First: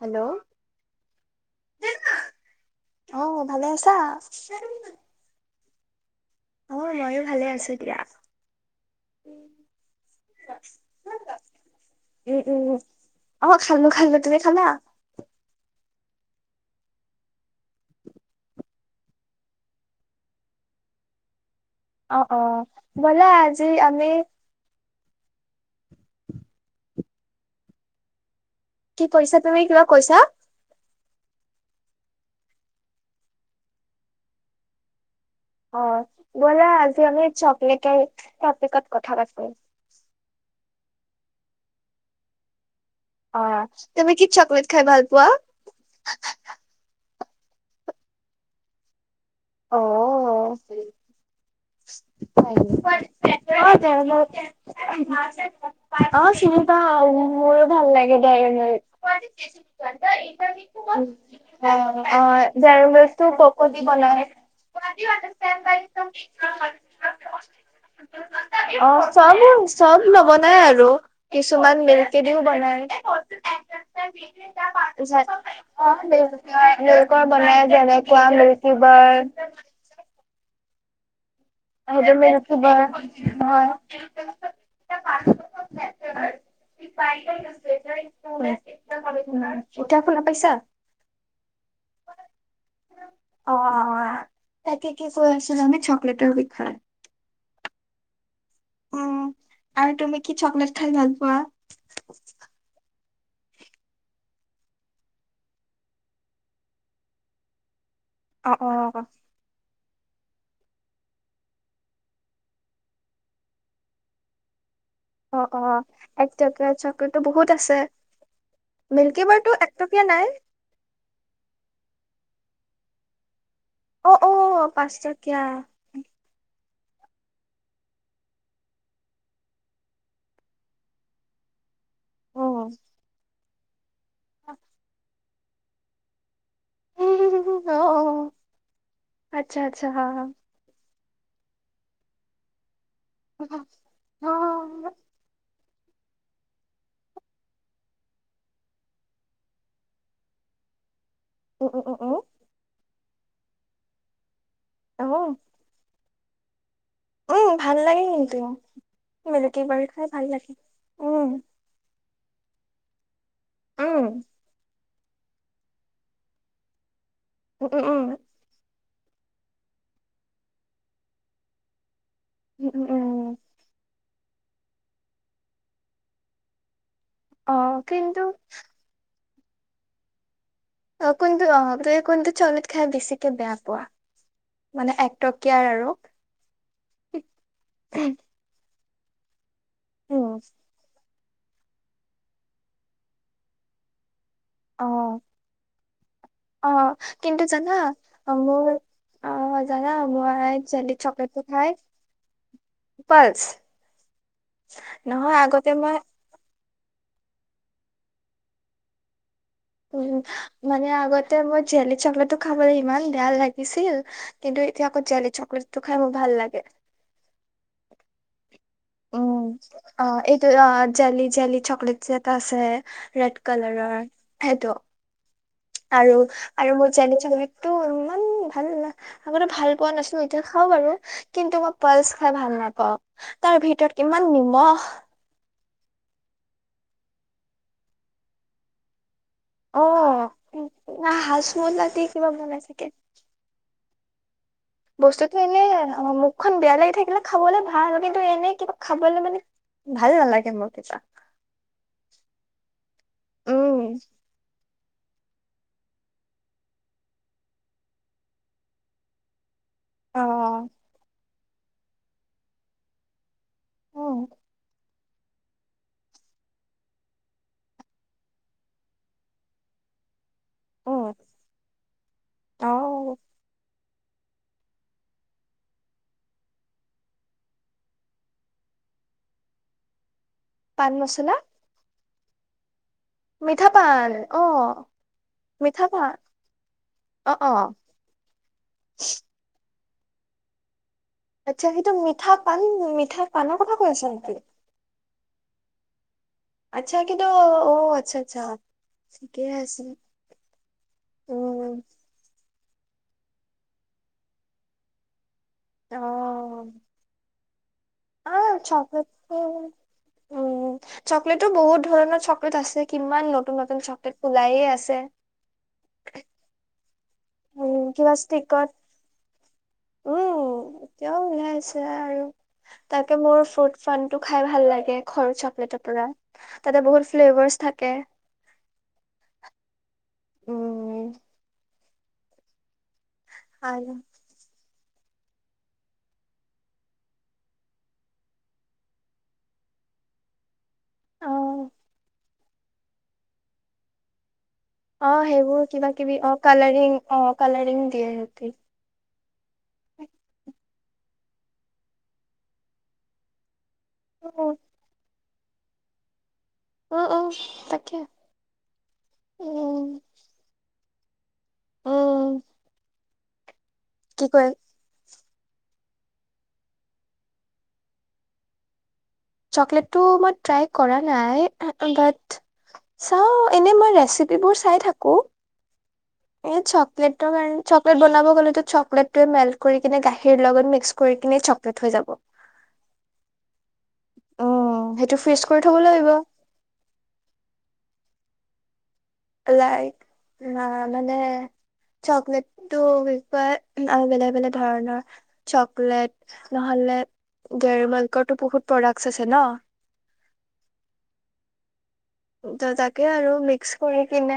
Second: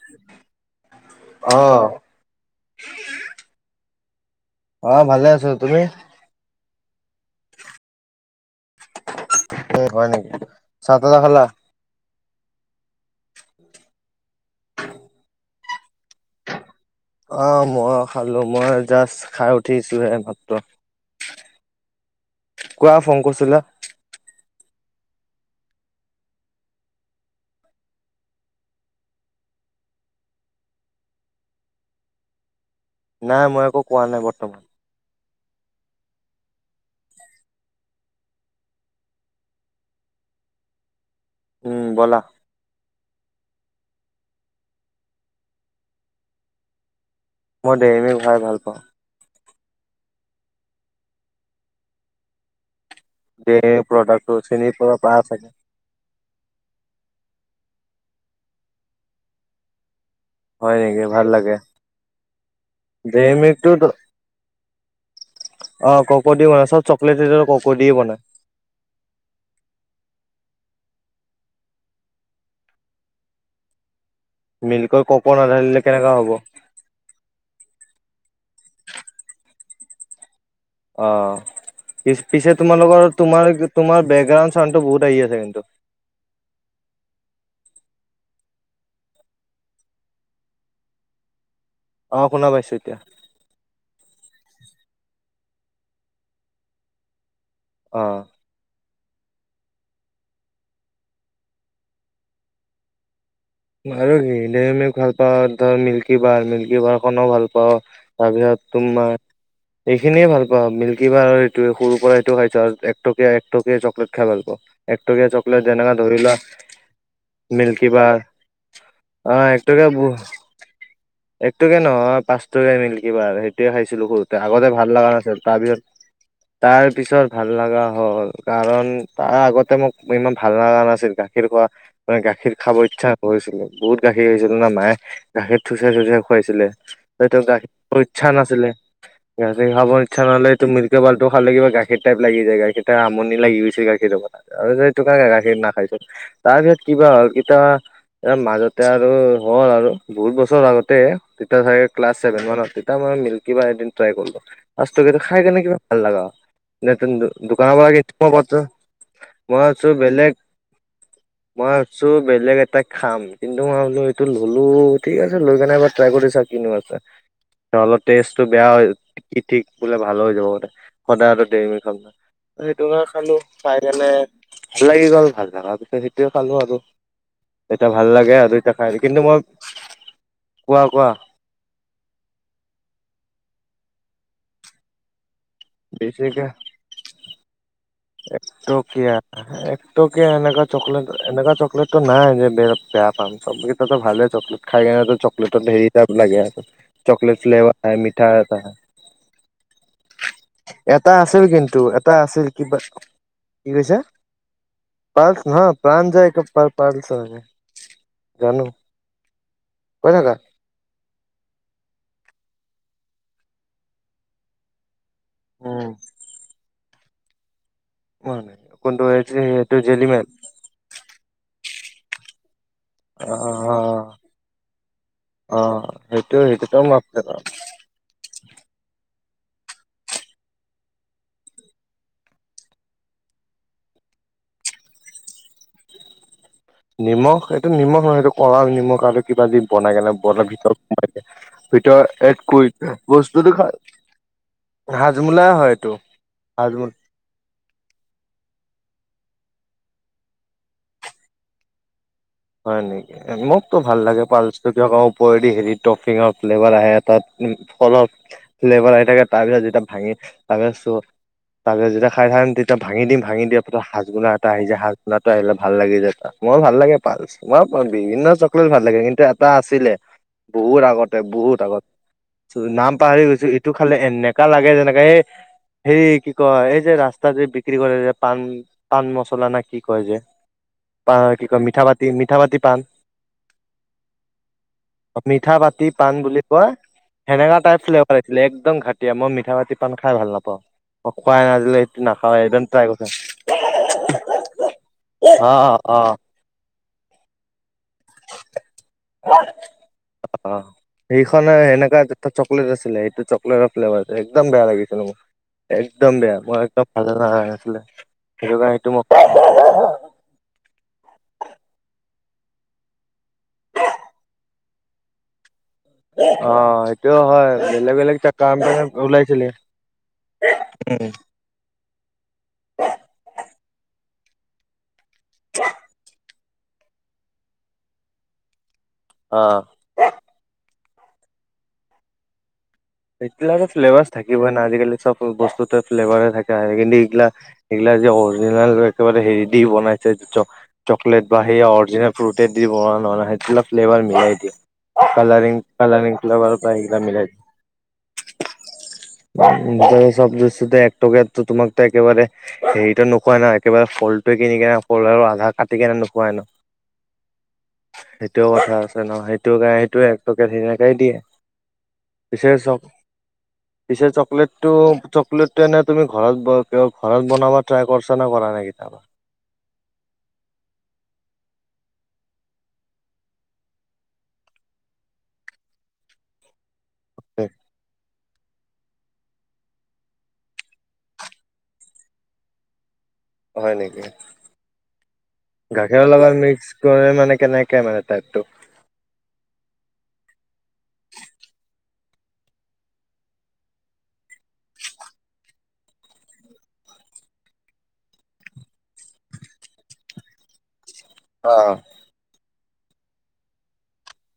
Hello অহ অহ ভালে আছা। উ [unintelligible] অ ভালে আছো তুমি। অ ময়ো ভালে আছো এতিয়া। স হয় নেকি ছত ত খালা। উম উম অ খাল নো খাললো তুমি খালা। অহ মই খালো মই জাষ্ট খাই উঠিছোহে মাত্ৰ। অ অ কোৱা ফোন ব'লা কৰিছিলা আজি আমি। কি কৰিছা তুমি কিবা কৈছা। নাই মই একো কোৱা নাই বৰ্তমান। অ বোলা আজি আমি চকলেটৰ কথাপাটো। উমহ ব'লা। অহ তুমি কি চকলেট খাই ভাল পোৱা? মই ডেৰিমিলক খাই ভাল পাওঁ। অও। অ ডেইৰী মিল্ক প্ৰডাক্টটো চিনি পোৱা পাই চাগে চিনি পাওঁ। ভাল লাগে দাইৰিমিলক। অ হয় নেকি ভাল লাগে অঝাৰু গছটো ডেইৰী বক মিল্কটো বনাই। অহ ক'ক' দি বনাই চব চকলেট ক'ক' দিয়ে বনাই চাম ইউ নবনাই। আৰু কিছুমান মিল্ক দিও বনাই। মিল্কৰ ক'ক' নাঢালিলে কেনেকা হ'ব মিলকৰ বনাই। যেনেকুৱা মিলকিবাৰ [inaudible] অহ। পিছে তোমালোকৰ তোমাৰ হয়। বেকগ্ৰাউণ্ড চাউডটো বহুত আহি আছে কিন্তু। এতিয়া শুনা পাইছা? অহ, শুনা পাইছোঁ এতিয়া। অ', অ', তাকে কি কৈ আছিলো আমি চকলেটৰ হৈ হয়। অহ। উম, আৰু তুমি কি চকলেট খাই ভাল পোৱা? আৰু কি ডেৰিমিলক ভাল পাওঁ আৰু মিল্কী বাৰ মিল্কীবাৰ খনো ভাল পাওঁ। অ', তাৰপিছত অ', তোমাৰ এইখিনিয়ে ভাল পাওঁ মিল্কী বাৰ এইটোৱে সৰুৰ পৰা আটোয়ে খাইছোঁ আৰু একটকীয়া একটকীয়া চকলেট খাই ভাল পাওঁ। একটকীয়া অ', চকলেট অ', যেনেকা ধৰি লোৱা একটকীয়া চকলেটটো বহুত আছে। মিল্কীবাৰ। মিল্কী অ', বাৰটো একটকীয়া বো নাই? একটকীয়া নহয় পাঁচ [unintelligible] ই মিলকিবাৰ সেই গুটেই খাইছিলো অ', সৰুতে আগতে অ', ভাল লগা নাছিল পাঁচটকীয়া তাৰ পিছত তাৰ পিছত ভাল লগা হ'ল কাৰণ তাৰ আগতে মোক ইমান ভাল লগা নাছিল গাখীৰ খোৱা মানে গাখীৰ অ'। খাব ইচ্ছা হৈছিলে বহুত গাখীৰ হৈছিল ন' মায়ে গাখীৰ থুছে থুছে খোৱাইছিলে সইটো অ', অ ইচ্ছা নাছিলে আচ্ছা গাখীৰ আচ্ছা খাব হা ইচ্ছা হা। নহ'লে এইটো মি লটো খালে কিবা গাখীৰ টাইপ লাগি যায় গাখীৰ এ আমনি লাগি গৈছিল গাখীৰ পৰা অ', সেইটো কাৰণে গাখীৰ নাখাই তাৰপিছত কিবা হ'ল ইতা ইয়াৰ মাজতে আৰু হ'ল আৰু বহুত বছৰ আগতে তেতিয়া উম, উম, চাগে উম, উম ক্লাছ চেভেন মান আছিলো। মই মিল্কী বাৰ এদিন ট্ৰাই কৰিলোঁ। সাস্থকেত অ', খাই কেনেবা ভাল লাগা উম, দোকানৰ ভাল পৰা কি লাগে মই কিন্তু। পছো মিল্কী মই বাৰ আছো খাই ভাল বেলেগ লাগে। উম, মই চো বেলেগ এটাক খাম। কিন্তু মই বোলো উম, এইটো ল'লো ঠিক আছে লৈ কেনে এবাৰ ট্ৰাই কৰি চাওঁক কিনো আছে। উম, উম, উম। অলৰ টেষ্টটো বেয়া কি ঠিক বোলে ভালো হৈ যাব বোলে সদায় দেৰিমি খাম উম উম সেইটো উম কাৰে খালো পাই কেনে ভাল লাগি গ'ল ভাল লগাৰ পিছত সেইটোৱে খালো আৰু অ এতিয়া ভাল কিন্তু লাগে আৰু এইটা খাই কিন্তু মই [unintelligible] কোৱা অ কোনটো অ ত কোনটো চকলেট খাই বেছিকে বেয়া পো ৱা মানে একট বছিকৈ এক ট এতিয়া এক তকীয়া উম এনেকোৱা চকলেট এনেকোৱা চকলেটতটো নাই যে বে বেয়া পাম চবকেইটো ভালে চকলেট অ খাই গেনে চকলেটৰ ধেৰি লাগে অ কিন্তু চকলেট জানা ফ্লেভাৰ মিঠা অ, এটা মোৰ অ জানা মই জেলি এটা চকলেটটো আছিল খাই কিন্তু এটা আছিল কিবা পালচ কি কৈছে পালচ আগতে নহয় মই প্ৰাণ্জয় পাৰ পাৰছ নে জানো কৈ উম থাকা মানে আগতে মই জেলি চকলেটটো খা খাবলৈ ইমান বেয়া লাগিছিল কিন্তু এতিয়া আকৌ জেলি চকলেটটো উম খাই মোৰ ভাল লাগে হয় উম অ এইটো অ জেলি জেলি চক লিটচি এটা আছে অ ৰেড কালাৰৰ সেইটো অ আৰু সেইটো আৰু সেইটোতো মোৰ মই জেলি চকলেট টো ইমান ভাল আগতে ভাল পোৱা নাছিলো এতিয়া খাও বাৰু কিন্তু মই পালচ খাই ভাল নাপাও তাৰ ভিতৰত কিমান নিমখ। নিমখ এইটো নিমখ নহয় এইটো কলা নিমখ আৰু কিবা যে অ বনাই কেনে বন ভিতৰত সোমাই না দিয়ে হাজমোলা দি ভিতৰত কিবা এড বনাই কৰি চাগে বস্তুটো খাই। বস্তুটো এনেই এইটো অ মুখখন বেয়া হাজমো লাগি থাকিলে খাবলে ভাল কিন্তু এনে কিবা খাবলে মানে ভাল নালাগে মোৰ কিবা। হয় নেকি মোকতো উম ভাল লাগে পালচ। তেতিয়া আকৌ ওপৰেদি হে টফিঙৰ ফ্লেভাৰ আহে তাত ফলৰ ফ্লেভাৰ আহি থাকে তাৰপিছত এ ভাঙি অ পাইছো তাৰপাছত যেতিয়া খাই চাম তেতিয়া ভাঙি দিম ভাঙি দিয়ক উম হাজমলা এটা আহি যায় হাজ ল'ৰাটো আহিলে ভাল লাগি যায় তাক মোৰ ভাল লাগে। মই বিভিন্ন চকলেট ভাল লাগে কিন্তু এটা আছিলে। বহুত উম আগতে বহুত আগত অ নাম পাহৰি গৈছোঁ এইটো। খালে এনেকা লাগে যেনেকে এই হেৰি কি কয় এই যে ৰাস্তা যে বিক্ৰী কৰে যে পাণ পাণ মচলা নে কি কয় যে। পাণ বা মছলা কি কয় মিঠা পাণ মিঠা পাতি পান মিঠা পাণ অ মিঠা পাতি পান বুলি কয় অ অ সেনেকা টাইপ ফ্লেভাৰ আছিলে একদম ঘাটিয়া মই মিঠা পাতি। পান খাই ভাল নাপাওঁ। অ খোৱাই নাই আচ্ছা আজিলৈ সেইটোৰ সেইটো মিঠা নাখাওৱে একদম পান ট্ৰাই কৰিছা মিঠা পানৰ কথা কৈ আছা নেকি। অ অহ। আচ্ছা কিন্তু। অ আচ্ছা আচ্ছা ঠিকে আছে অ সেইখন উম সেনেকা। চকলেট আছিলে সেইটো চকলেটৰ ফ্লেভাৰটো একদম বেয়া লাগিছিলে মোৰ। একদম বেয়া মই একদম ভাল লে অ চকলেটো উম চকলেটো বহুত ধৰণৰ। ক'ত আছে কিমান নতুন নতুন চকলেট উলাইয়ে আছে। অ সেইটোও হয় উম বেলেগ কিবা বেলেগ এটা ষ্টিকত কামহে ওলাইছিলে। উম এতিয়াও ওলাই আছে আৰু তাকে মোৰ ফ্ৰুট ফণটো খাই ভাল লাগে সৰু চকলেটৰ পৰা তাতে বহুত ফ্লেভাৰ্চ থাকে। অ উম এতিলাকা আৰু ফ্লেভাৰ্চ থাকিব না আজিকালি চব বস্তুতে ফ্লেভাৰ থাকে আহ কিন্তু এইগিলা এইগিলা যে অৰিজিনেল একেবাৰে হেৰি দি বনাইছে অ চকলেট বা সেই অৰিজিনেল ফ্ৰুটে দি বনা নহ'লে সেইবিলাক ফ্লেভাৰ মিলাই দিয়ে। অ কালাৰিং সেইবোৰ কিবা কালাৰিং কিবি অ ফ্লেভাৰ পৰা কালাৰিং সেইগিলা অ মিলাই কালাৰিং দিয়ে। [inaudible] চব দশতে একটকো তোমাকতো একেবাৰে হেৰিতটো নোোকোৱা নাই একবাৰে ফলটোৱে উম কিনিনে ফল আৰু ধৰা কাটি কেনে নোখোৱাই ন উম উম তাকে সেইটোয়ে কথা আছে ন সেইটো কাৰণ উম সেইটোে একটকে ধুন বাই দিয়ে উম, পিছে চব পিছে কি কয় চকলেট টো চকলেট তো এনে তুমি ঘৰত ঘৰত বনাবা ট্ৰাই কৰিছা নে কৰা নাই কেয়াবা চকলেটটো মই ট্ৰাই কৰা নাই বাট চাওঁ এনে মই ৰেচিপিবোৰ চাই থাকোঁ এ চ প্লেটৰ কাৰণে চকলেট বনাব চকলেটে মেলট কৰি কিনে গাখীৰ লগত মিক্স কৰি কিনে চকলেট হৈ যাব। হয় নেকি উম, সেইটো ফ্ৰিজ কৰি থ'ব গাখীৰৰ লাগিব লগত মিক্স কৰি মানে কেনেকে মানে টাইপটো লাইক মানে চকলেটটো ক বেলেগ বেলেগ ধৰণৰ চকলেট নহলে গৰ মাল্কৰো বহুত প্ৰডাক্ আছে ন অহ ', ত তাকে আৰু মিক্স কৰি কিনে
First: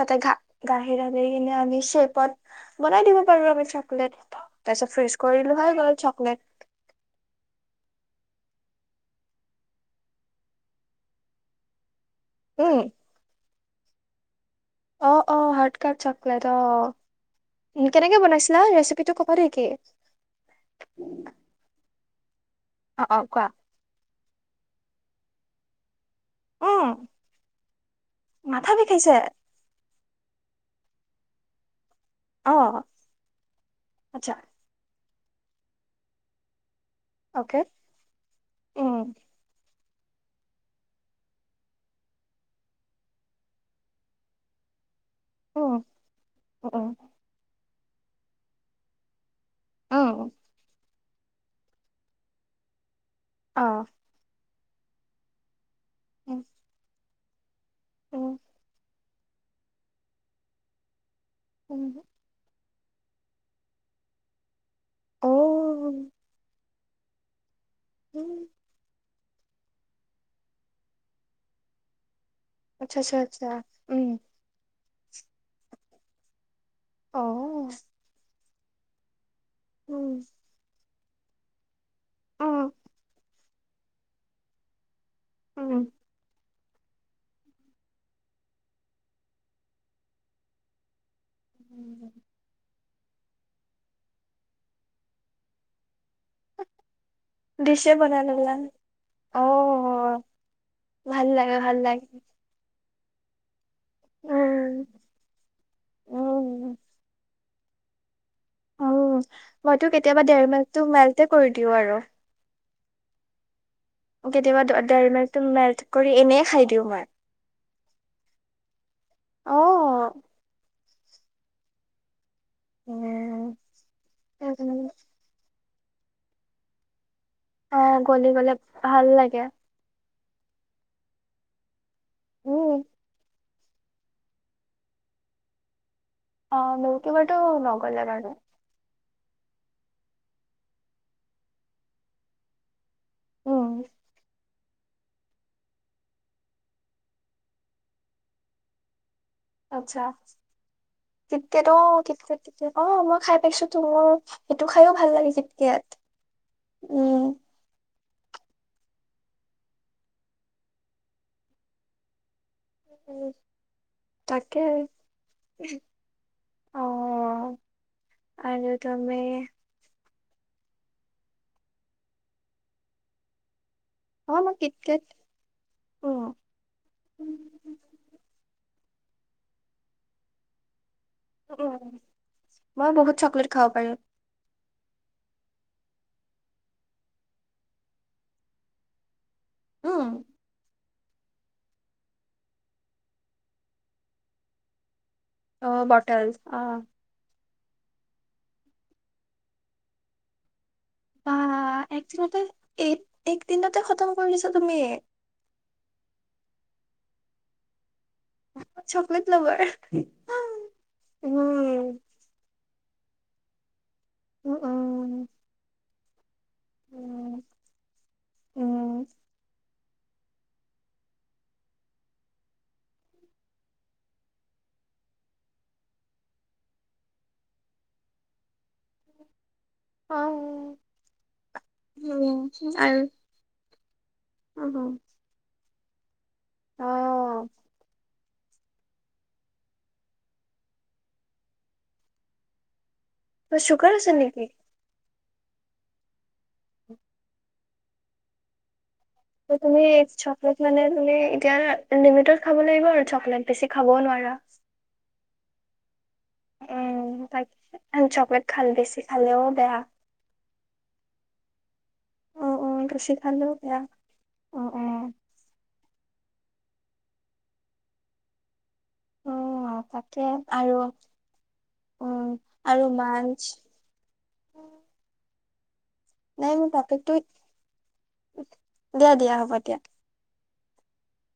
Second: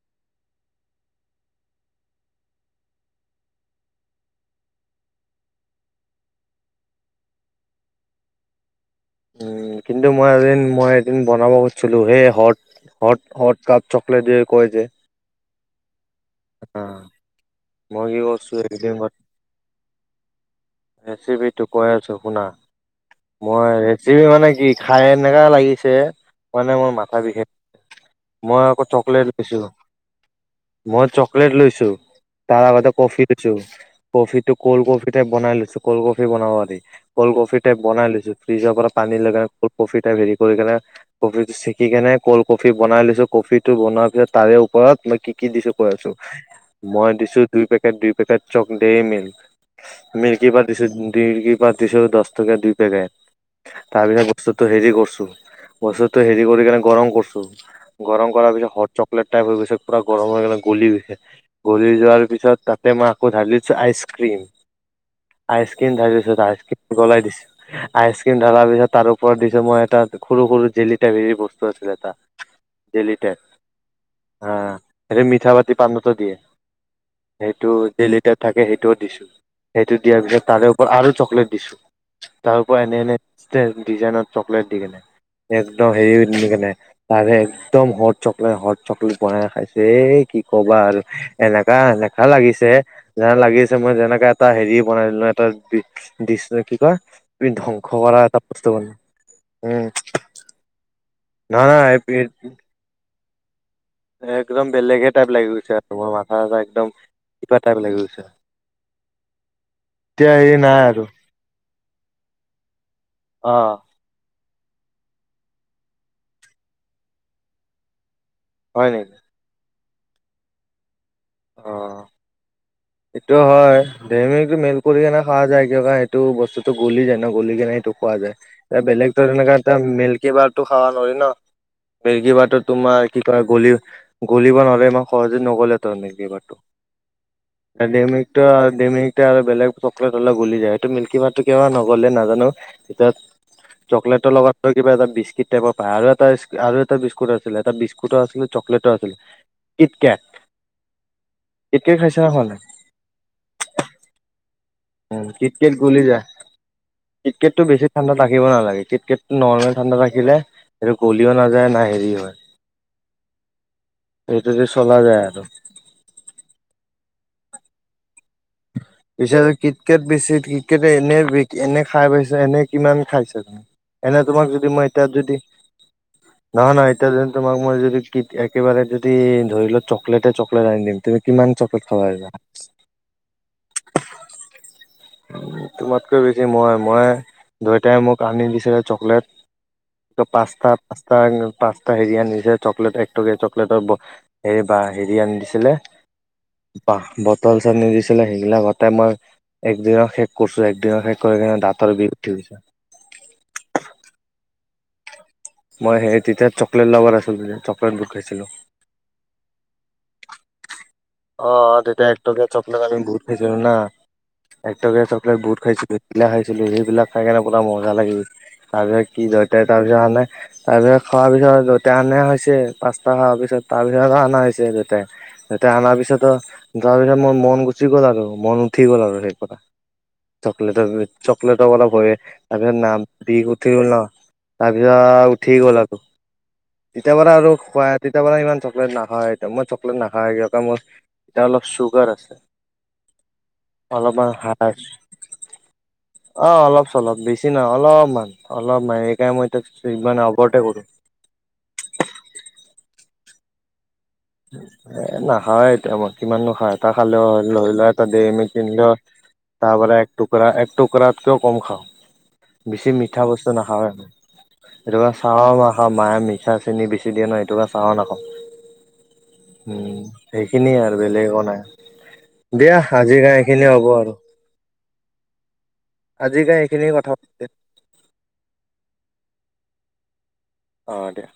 তাতে ঘা গাখীৰ আনি কিনে আমি শ্বেপত বনাই দিব পাৰো আমি চকলেট তাৰপিছত ফ্ৰিজ কৰিলো হৈ গ'ল চকলেট। উম, কিন্তু মই এদিন মই এদিন বনাব খুজছিলো। লোহে হট- উম হট-হট কাপ। চকলেট দ কয় যে? কাৰ চক লেট অ অহ', মই কি কেনেকে কৰিছো বনাইছিলা এইকেইদিন ৰেচিপিটো কবা নেকি? ৰেচিপিটো কৈ আছো শুনা অ অ কোৱা মই ৰেচিপি মানে কি খাই খাই এনেকা লাগিছে। মানে উম মোৰ মাথা বিষাই মই মাথা আকৌ বিষাইছে চকলেট লৈছিলো। মই চকলেট লৈছো। অ তাৰ আগতে কফি দিছো আচ্ছা কফি টো ক'ল্ড কফি। বনাই লৈ। কল কফি বনাব পাৰি। কল কফি অকে টাইপ বনাই লৈছো ফ্ৰিজৰ পৰা উম পানী লগাই কফি তাক হেৰি কৰি কিনে কফি টো চেকি কেনে কল্ড কফি বনাই লৈছো। কফি টো বনোৱাৰ পিছত তাৰে ওপৰত কি - কি দিছো উম কৈ আছো উম মই দিছো দুই পে দুই পেকেট চকলে মিল। উম মিল্ক দু কি পাতিশ দশ টকা দুই পে। অ তাৰপিছত। পিছতো হেৰি কৰছো। বস্তুতটো উম হেৰি কৰি কেনে গৰম কৰচো। গৰম উম কৰাৰ পিছত হট চকলেট টাইপ হৈ গৈছে পুৰা গৰম হৈ গলে গলি গৈছে। উম ঘূৰি যোৱাৰ পিছত তাক তাতে মই আকৌ ঢালি দিছোঁ আইচক্ৰীম। অ আইসক্ৰীম ঢালি দিছো আইসক্ৰীম। গলাই দিছে। উম আইচক্ৰীম ঢালাৰ পিছত তাৰ ওপৰত দিছো মই এটা সৰু-সৰু জেলি টাইপ হেৰি বস্তু আছিল এটা। আচ্ছা জেলি আচ্ছা টাইপ আচ্ছা উম হা সেইটো মিঠা বাতি পাণটো দিয়ে। অ সেইটো জেলি তাইপ থাকে সেইটোও দিছোঁ সেইটো উম দিয়াৰ পিছত তাৰো আৰু চকলেট দিছোঁ তাৰ উম পৰা এনে এনে ষ্টেন ডিজাইনত চকলেট দি কেনে। একদম হেৰি হৈ তুনি কেনে তাৰে একদম হট চকলেট হট চকলেট বনাই খাইছে এ কি কবা আৰু এনেকা উম এনেকা লাগিছে যেনে লাগিছে মই যেনেকাত এটা হেৰি বনাই দিলো এটা নিশ্চয় কি ক পৃথিবী ডিছে ধ্বংস কৰা বনাই এটা ললা প্ৰস্তাৱ অ উম ভাল লাগে ভাল নহয় লাগে নহয় একদম উম বেলেগে টাইপ লাগি গৈছে আৰু মোৰ মাথা উম চাথা একদম কিবা টাইপ লাগি গৈছে উম মইতো কেতিয়াবা এতিয়া দেৰ হেৰি নাই মাইলটো আৰু মাইলতে কৰিলো। দিওঁ আৰু অ কেতিয়াবা দেৰি মেলথ কৰি এনেই খাই দিওঁ মই হয় নেকি অ অ এইটো উম হয় দেৰিমেলটো মেল উম কৰি এনে খোৱা যায় কেতিয়াবা সেইটো বস্তুটো গ'লি যায় ন? গলি কিনে অ সেটো খোৱা গলি যায় গলে এ ভাল বেলেগ ধৰণৰ লাগে এনেকা এটা মিলিক একেবাৰতো খাৱা নোৱাৰি ন? মেৰ্গী বাটত উম তোমাৰ কি কয়। গলি গলিব নোৱাৰে ইমান সহজে ন'গলে ত দেও বাৰটো অ মিল্কী বাৰটো নগলে ডিমিক বাৰু ত ডিমিক এতিয়া আৰু বেলেগ চকলেট হলে গলি যায় সেইটো মিল্কী বাৰটো কিয় নগ'লে নাজানো? পিছত উম চকলেটৰ লগত ত কিবা এটা বিস্কিট টাইপৰ পাই আৰু এটা আৰু এটা বিস্কুট আছিল এটা বিস্কুটো আছিলে চকলেটো আছিলে। আচ্ছা কিটকেট কিতকেট অ কিটকেট খাইছা নে কিতকেট খোৱা নাই অ মই খাই পাইছো ত মোৰ সেইটো খাইও ভাল উম, লাগে কিটকেট ‌কিটকেট গলি যায় উম ক্ৰিকেটটো বেছি ঠাণ্ডাত ৰাখিব নালাগে কিটকেতটো নৰ্মেল ঠাণ্ডাত ৰাখিলে সেইটো গলিও নাযায় না হেৰি হয়। উম সেইটো তাকে, দি চলা যায় আৰু অহঁ অহঁ, আৰু তুমি পিছে কিতকাট বেছি কিটকাট এনে এনে খাই পাইছে এনে কিমান খাইছা তুমি এনে অ তোমাক যদি মই কিটকেট এতিয়া যদি উম নহয় নহয় এতিয়া যদি তোমাক মই যদি কিট একেবাৰে দি যদি ধৰি লওঁ চকলেটে চকলেটে আনি দিম। তুমি কিমান চকলেট খাবা পাৰিবা। পাৰু উ তোমাতকৈ বেছি মই মই দেটাই মোক আনি দিছিলে চকলেট- উম ত পাঁচ তাঁত পাঁচটা পাঁচটা হেৰি আনিছে চকলেট একটকীয়া চকলেটৰ ব হে বা হেৰি আনি অ দিছিলে বটল অ বাঁহ বদ তাল চাল নিজ সেইগিলাক সেইগিলা গতে মই একদিনত শেষ কৰিছো একদিনত শেষ বা কৰি কিনে দাঁতৰ বিষ উঠি একদিনতে গৈছে এক এক দিনতে খতম কৰি দিছ তুমি মই সেই তেতিয়াত চকলেট লাবাৰ আছিলো তেতিয়া চকলেট খাইছিলো চকলেট্ লাবাৰ [unintelligible] অ তেতিয়া একটকীয়া চক আমি বহুত খাইছিলোঁ নহ। উম একটকীয়া উম চকলেট বহুত খাইছিলোঁ লাহে ছিলো সেইবিলাক খাই কেনে উম মজা লাগি তাৰ উম পিছত কি তাৰপিছত আনে তাৰপিছত খোৱাৰ পিছত যতে অনা হৈছে পাঁচটা খোৱাৰ পিছত তাৰপিছত অনা হৈছে দেতাঁই, দেতাঁ অনাৰ পিছত তাৰ পিছত যোৱাৰ পিছত মোৰ মন গুচি গ'ল আৰু মন উঠি গ'ল আৰু সেই কথা অ চকলেটৰ চকলেটৰ অলপ হয় উম তাৰপিছত নাম আৰু বি তলা তাৰপিছত উম আ উঠি গ'ল। অ তেতিয়াৰ পৰা আৰু খুৱাই তেতিয়া পৰা ইমান চকলেট নাখায় এ মই চকলেট নাখায় ক মই এতিয়া অলপ চুগাৰ আছে। তোমাৰ চুগাৰ আছে অলপমান নেকি হাঁচ- অ অলপ চলপ বেছি নহয় অলপমান অলপ মান তুমি চকলেট মানে তুমি এতিয়া লিমিটত খাব লাগিব আৰু চকলেট বেছি খাবও নোৱাৰে। হে না। হয় এতিয়া মই কিমান নো খাওঁ এটা উম খালেও তাকে ধৰি লোৱা এটা চকলেট দেৰিমিল্ক খাল কিনিলে বেছি খালেও তাৰ বেয়া। পৰা এক টুকুৰা এক টুকুৰাতকৈও কম উম খাওঁ। উম বেছি মিঠা খালেও বস্তু বেয়া। নাখাওঁ আৰু উম উম। সেইটো কাৰণে চাও মই খাওঁ মায়া মি- চাহ চেনি বেছি দিয়ে নয়, এইটো কাৰণে চাও নাখাওঁ। অ উম সেইখিনিয়ে আৰু বেলেগো একো নাই, উম দিয়া আৰু আজিৰা মাঞ্চ এইখিনিয়ে হ'ব আৰু। আজিৰ নাই কাৰণে মোৰ এইখিনি কথা বাপেকতো পাতিম দিয়া দিয়া হ'ব। তিয়া অ দিয়া।